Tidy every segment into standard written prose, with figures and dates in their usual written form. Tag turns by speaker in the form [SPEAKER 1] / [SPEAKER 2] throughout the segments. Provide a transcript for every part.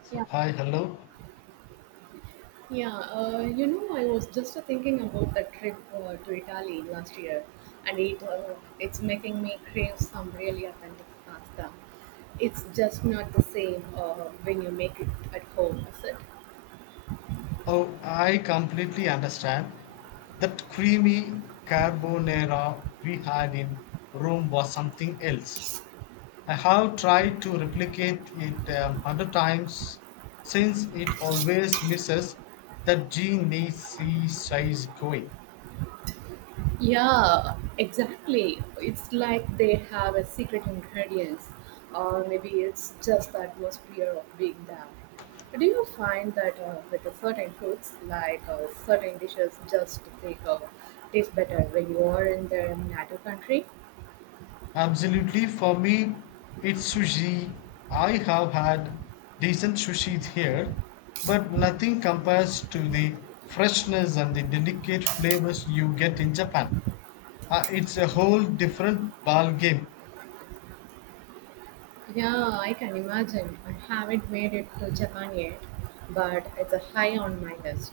[SPEAKER 1] So,
[SPEAKER 2] Yeah,
[SPEAKER 1] hi, hello.
[SPEAKER 2] yeah. I was just thinking about the trip to Italy last year, and it's making me crave some really authentic pasta. It's just not the same when you make it at home, is it?
[SPEAKER 1] Oh, I completely understand. That creamy carbonara we had in Rome was something else. I have tried to replicate it a hundred times since it always misses that GNC size going.
[SPEAKER 2] Yeah, exactly. It's like they have a secret ingredients, or maybe it's just the atmosphere of being there. Do you find that with the certain foods, like certain dishes, just take taste better when you are in their native country?
[SPEAKER 1] Absolutely, for me, it's sushi. I have had decent sushi here, but nothing compares to the freshness and the delicate flavors you get in Japan. It's a whole different ball game,
[SPEAKER 2] Yeah, I can imagine. I haven't made it to Japan yet, but it's a high on my list.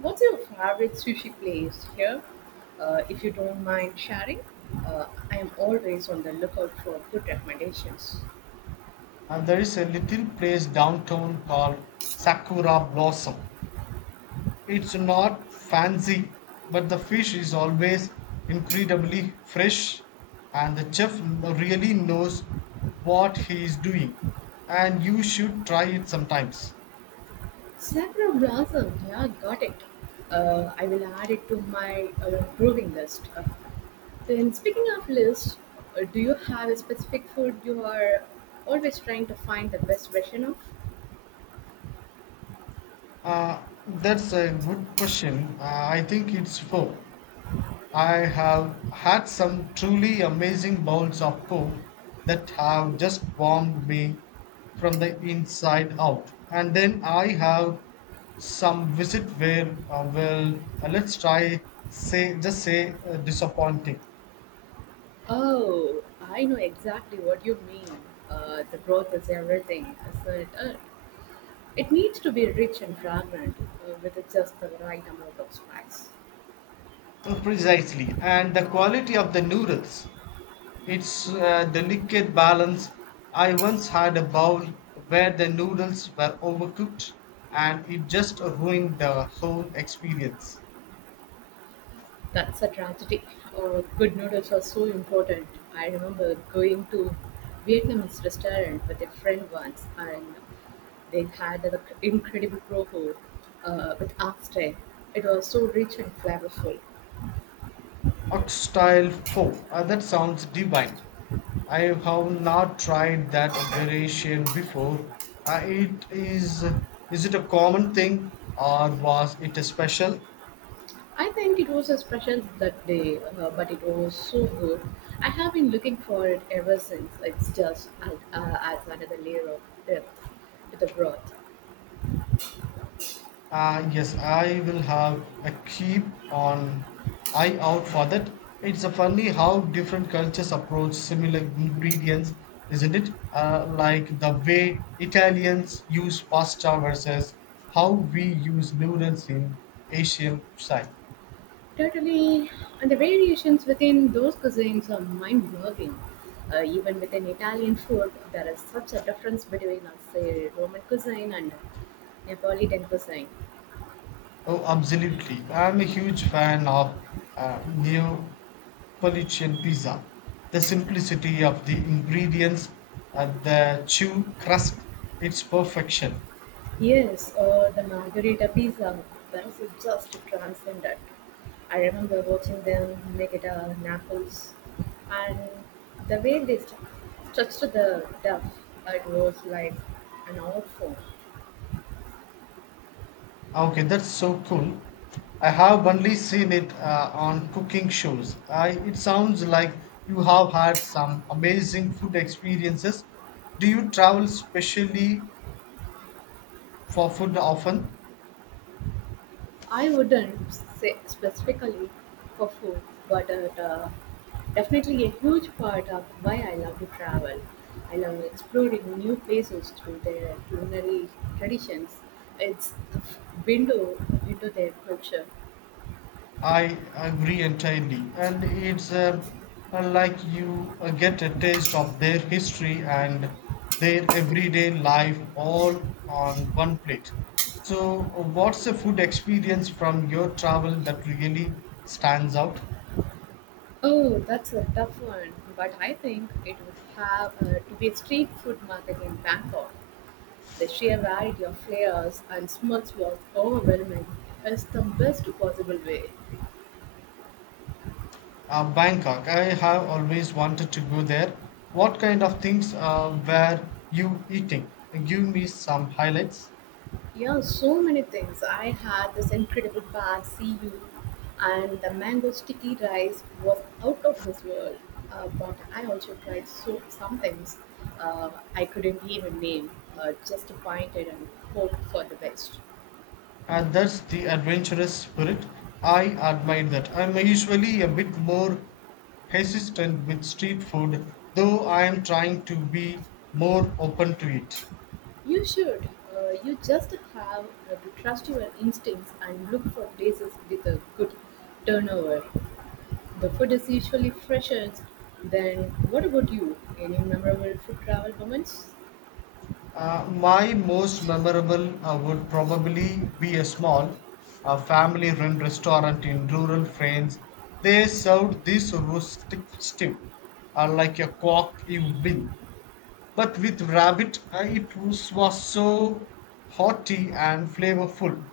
[SPEAKER 2] What's your favorite sushi place here? If you don't mind sharing, I am always on the lookout for good recommendations.
[SPEAKER 1] and there is a little place downtown called Sakura Blossom. It's not fancy, but the fish is always incredibly fresh, and the chef really knows what he is doing. And you should try it sometimes.
[SPEAKER 2] Sakura Blossom, yeah, got it. I will add it to my brewing list. Then, speaking of list, do you have a specific food you are always trying to find the best version of?
[SPEAKER 1] That's a good question. I think it's four. I have had some truly amazing bowls of food that have just warmed me from the inside out. And then I have some visit where, well, let's try, say, just say disappointing.
[SPEAKER 2] Oh, I know exactly what you mean. The growth is everything, is it? It needs to be rich and fragrant, with just the right amount of spice.
[SPEAKER 1] Precisely. And the quality of the noodles, it's delicate balance. I once had a bowl where the noodles were overcooked and it just ruined the whole experience.
[SPEAKER 2] That's a tragedy. Good noodles are so important. I remember going to Vietnamese restaurant with a friend once, and they had an incredible pro food with oxtail. It was so rich and flavorful.
[SPEAKER 1] Oxtail foe. That sounds divine. I have not tried that variation before. It is it a common thing or was it a special?
[SPEAKER 2] I think it was a special that day, but it was so good. I have been looking for it ever since. It's just adds another layer of depth to the broth.
[SPEAKER 1] Yes, I will have a keep on eye out for that. It's a funny how different cultures approach similar ingredients, isn't it? Like the way Italians use pasta versus how we use noodles in Asian side.
[SPEAKER 2] Totally. And the variations within those cuisines are mind blowing. Even within Italian food, there is such a difference between, say, Roman cuisine and Neapolitan cuisine.
[SPEAKER 1] Oh, absolutely. I'm a huge fan of Neapolitan pizza. The simplicity of the ingredients and the chew crust, it's perfection.
[SPEAKER 2] Yes, or the margherita pizza, that is just transcendent. I remember watching them make it Naples, and the way structured the duff, it was like an art form.
[SPEAKER 1] Okay, that's so cool. I have only seen it on cooking shows. I, it sounds like you have had some amazing food experiences. Do you travel specially for food often?
[SPEAKER 2] I wouldn't say specifically for food, but it, definitely a huge part of why I love to travel. I love exploring new places through their culinary traditions. It's the window into their culture.
[SPEAKER 1] I agree entirely, and it's like you get a taste of their history and their everyday life all on one plate. So, what's the food experience from your travel that really stands out?
[SPEAKER 2] Oh, that's a tough one, but I think it would have to be a street food market in Bangkok. The sheer variety of flavors and smells was overwhelming. It's the best possible way.
[SPEAKER 1] Bangkok, I have always wanted to go there. What kind of things were you eating? Give me some highlights.
[SPEAKER 2] Yeah, so many things. I had this incredible bad CU, and the mango sticky rice was out of this world. But I also tried some things I couldn't even name, just pointed and hoped for the best.
[SPEAKER 1] And that's the adventurous spirit. I admire that. I'm usually a bit more hesitant with street food, though I am trying to be more open to it.
[SPEAKER 2] You should. You just have to trust your instincts and look for places with a good turnover. The food is usually fresher. Then, what about you? Any memorable food travel moments?
[SPEAKER 1] My most memorable would probably be a small family run restaurant in rural France. They served this rustic stew, like a cock you win. But with rabbit, it was so hearty and flavorful.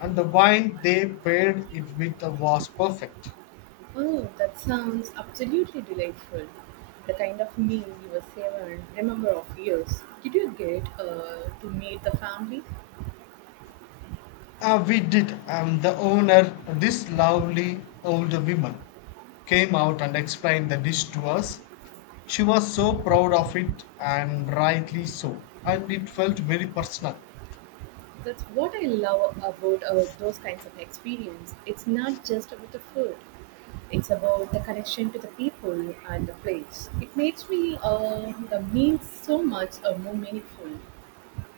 [SPEAKER 1] And the wine they paired it with was perfect.
[SPEAKER 2] Oh, that sounds absolutely delightful. The kind of meal you will savor and remember of years. Did you get to meet the family?
[SPEAKER 1] Ah, we did, and the owner, this lovely old woman, came out and explained the dish to us. She was so proud of it, and rightly so, and it felt very personal.
[SPEAKER 2] That's what I love about those kinds of experience. It's not just about the food. It's about the connection to the people and the place. It makes me, the meals so much more meaningful.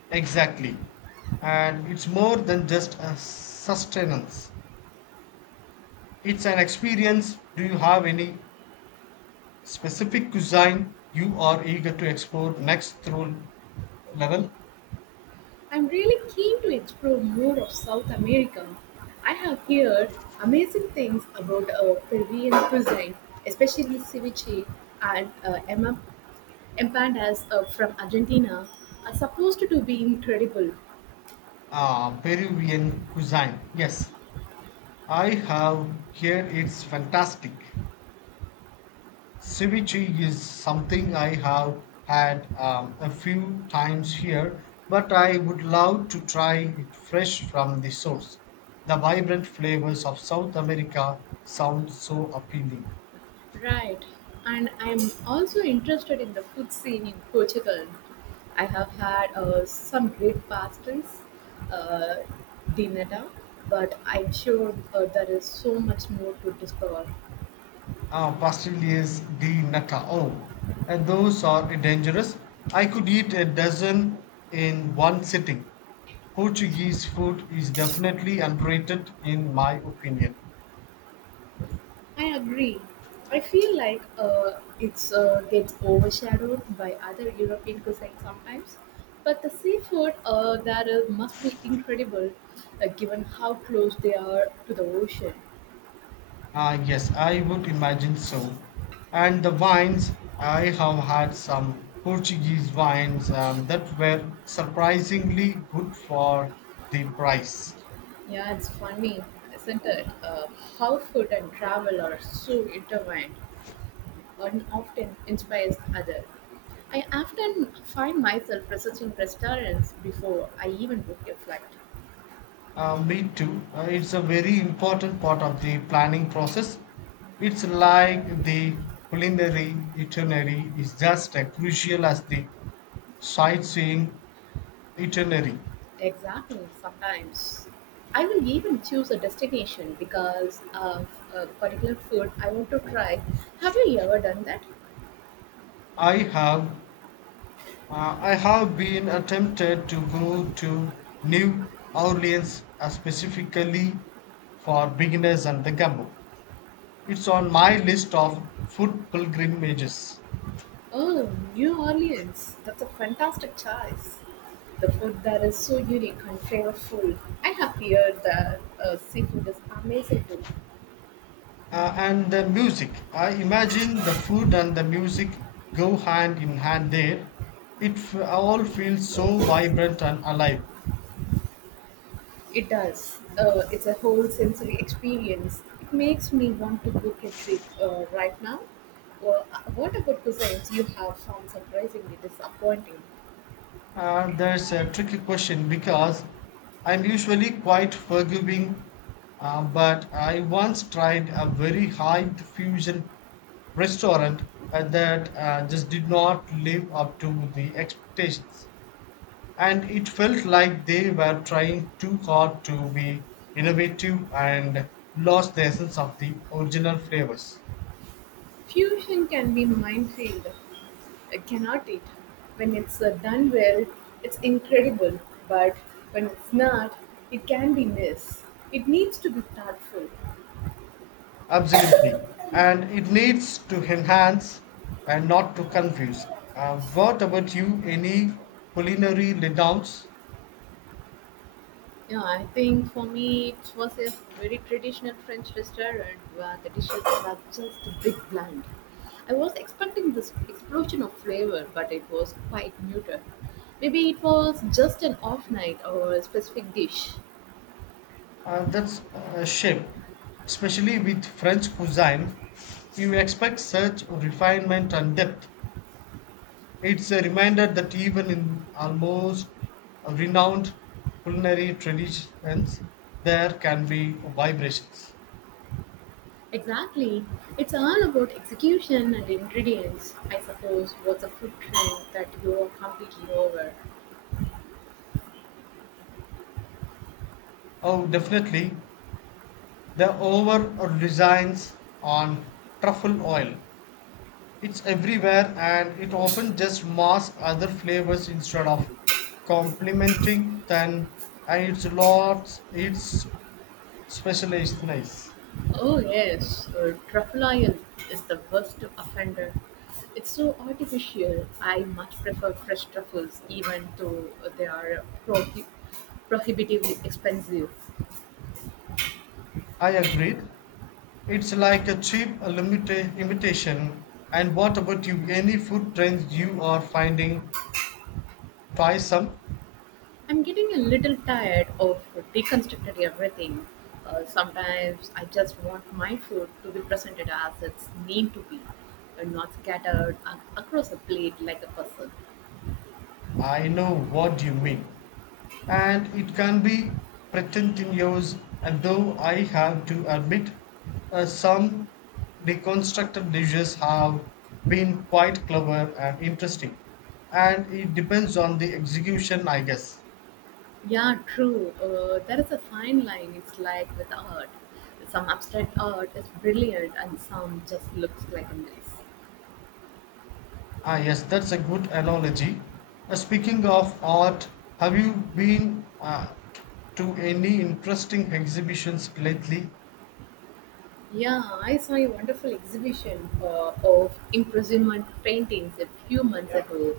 [SPEAKER 1] Exactly. And it's more than just a sustenance, it's an experience. Do you have any specific cuisine you are eager to explore next through level?
[SPEAKER 2] I'm really keen to explore more of South America. I have heard amazing things about Peruvian cuisine, especially ceviche and empanadas from Argentina, are supposed to be incredible.
[SPEAKER 1] Ah, Peruvian cuisine. Yes, I have here. It's fantastic. Ceviche is something I have had a few times here, but I would love to try it fresh from the source. The vibrant flavors of South America sound so appealing.
[SPEAKER 2] Right, and I'm also interested in the food scene in Portugal. I have had some great pastries, uh, dinata, but I'm sure there is so much more to discover.
[SPEAKER 1] Ah, pastilles de nata. Oh, and those are dangerous. I could eat a dozen in one sitting. Portuguese food is definitely underrated in my opinion.
[SPEAKER 2] I agree. I feel like it's gets overshadowed by other European cuisine sometimes, but the seafood that is, must be incredible, given how close they are to the ocean.
[SPEAKER 1] Ah, yes, I would imagine so. And the wines, I have had some Portuguese wines that were surprisingly good for the price.
[SPEAKER 2] Yeah, it's funny, isn't it? How food and travel are so intertwined, and often inspires other. I often find myself researching restaurants before I even book a flight.
[SPEAKER 1] Me too. It's a very important part of the planning process. It's like the culinary itinerary is just as crucial as the sightseeing itinerary.
[SPEAKER 2] Exactly, sometimes. I will even choose a destination because of a particular food I want to try. Have you ever done that?
[SPEAKER 1] I have I have been tempted to go to New Orleans specifically for beginners and the gumbo. It's on my list of food pilgrimages.
[SPEAKER 2] Oh, New Orleans. That's a fantastic choice. The food there is so unique and flavorful. I have heard that seafood is amazing too.
[SPEAKER 1] And the music. I imagine the food and the music go hand in hand there. It all feels so vibrant and alive.
[SPEAKER 2] It does. It's a whole sensory experience. It makes me want to book a trip right now. Well, what about cuisines you have found surprisingly disappointing?
[SPEAKER 1] There's a tricky question because I'm usually quite forgiving, but I once tried a very high fusion restaurant that just did not live up to the expectations. And it felt like they were trying too hard to be innovative and lost the essence of the original flavors.
[SPEAKER 2] Fusion can be a minefield, cannot it? When it's done well, it's incredible, but when it's not, it can be missed. It needs to be thoughtful.
[SPEAKER 1] Absolutely. And it needs to enhance and not to confuse. What about you? Any culinary letdowns?
[SPEAKER 2] Yeah, I think for me it was a very traditional French restaurant where the dishes were just a big bland. I was expecting this explosion of flavor, but it was quite muted. Maybe it was just an off night or a specific dish.
[SPEAKER 1] That's a shame, especially with French cuisine. You expect such refinement and depth. It's a reminder that even in almost renowned culinary traditions, there can be vibrations.
[SPEAKER 2] Exactly. It's all about execution and ingredients. I suppose what's a food trend that you're completely over?
[SPEAKER 1] Oh, definitely. The over reliance on truffle oil. It's everywhere and it often just masks other flavors instead of complementing them and it's specialized nice.
[SPEAKER 2] Oh yes, truffle oil is the worst offender. It's so artificial. I much prefer fresh truffles, even though they are prohibitively expensive.
[SPEAKER 1] I agreed. It's like a cheap imitation. And what about you? Any food trends you are finding? Try some.
[SPEAKER 2] I'm getting a little tired of deconstructed everything. Sometimes I just want my food to be presented as it's meant to be, and not scattered across a plate like a puzzle.
[SPEAKER 1] I know what you mean. And it can be pretentious, and though I have to admit, some deconstructed dishes have been quite clever and interesting. And it depends on the execution, I guess.
[SPEAKER 2] Yeah, true. There is a fine line. It's like with art. Some abstract art is brilliant, and some just looks like a mess.
[SPEAKER 1] Ah, yes, that's a good analogy. Speaking of art, have you been to any interesting exhibitions lately?
[SPEAKER 2] Yeah, I saw a wonderful exhibition of imprisonment paintings a few months ago.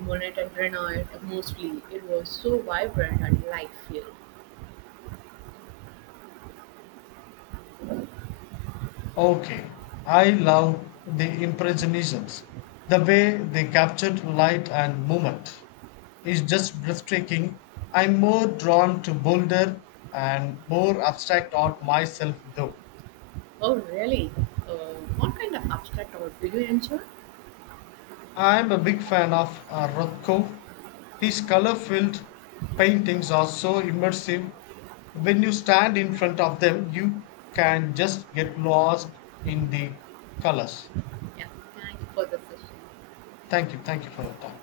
[SPEAKER 2] Monet and Renoir mostly. It was so vibrant and life-filled.
[SPEAKER 1] Okay, I love the Impressionisms. The way they captured light and movement is just breathtaking. I'm more drawn to bolder and more abstract art myself, though.
[SPEAKER 2] Oh, really? Uh, what kind of abstract art do you enjoy?
[SPEAKER 1] I'm a big fan of Rothko. His color filled paintings are so immersive. When you stand in front of them, you can just get lost in the colors.
[SPEAKER 2] Yeah, thank you for the session.
[SPEAKER 1] Thank you. Thank you for your time.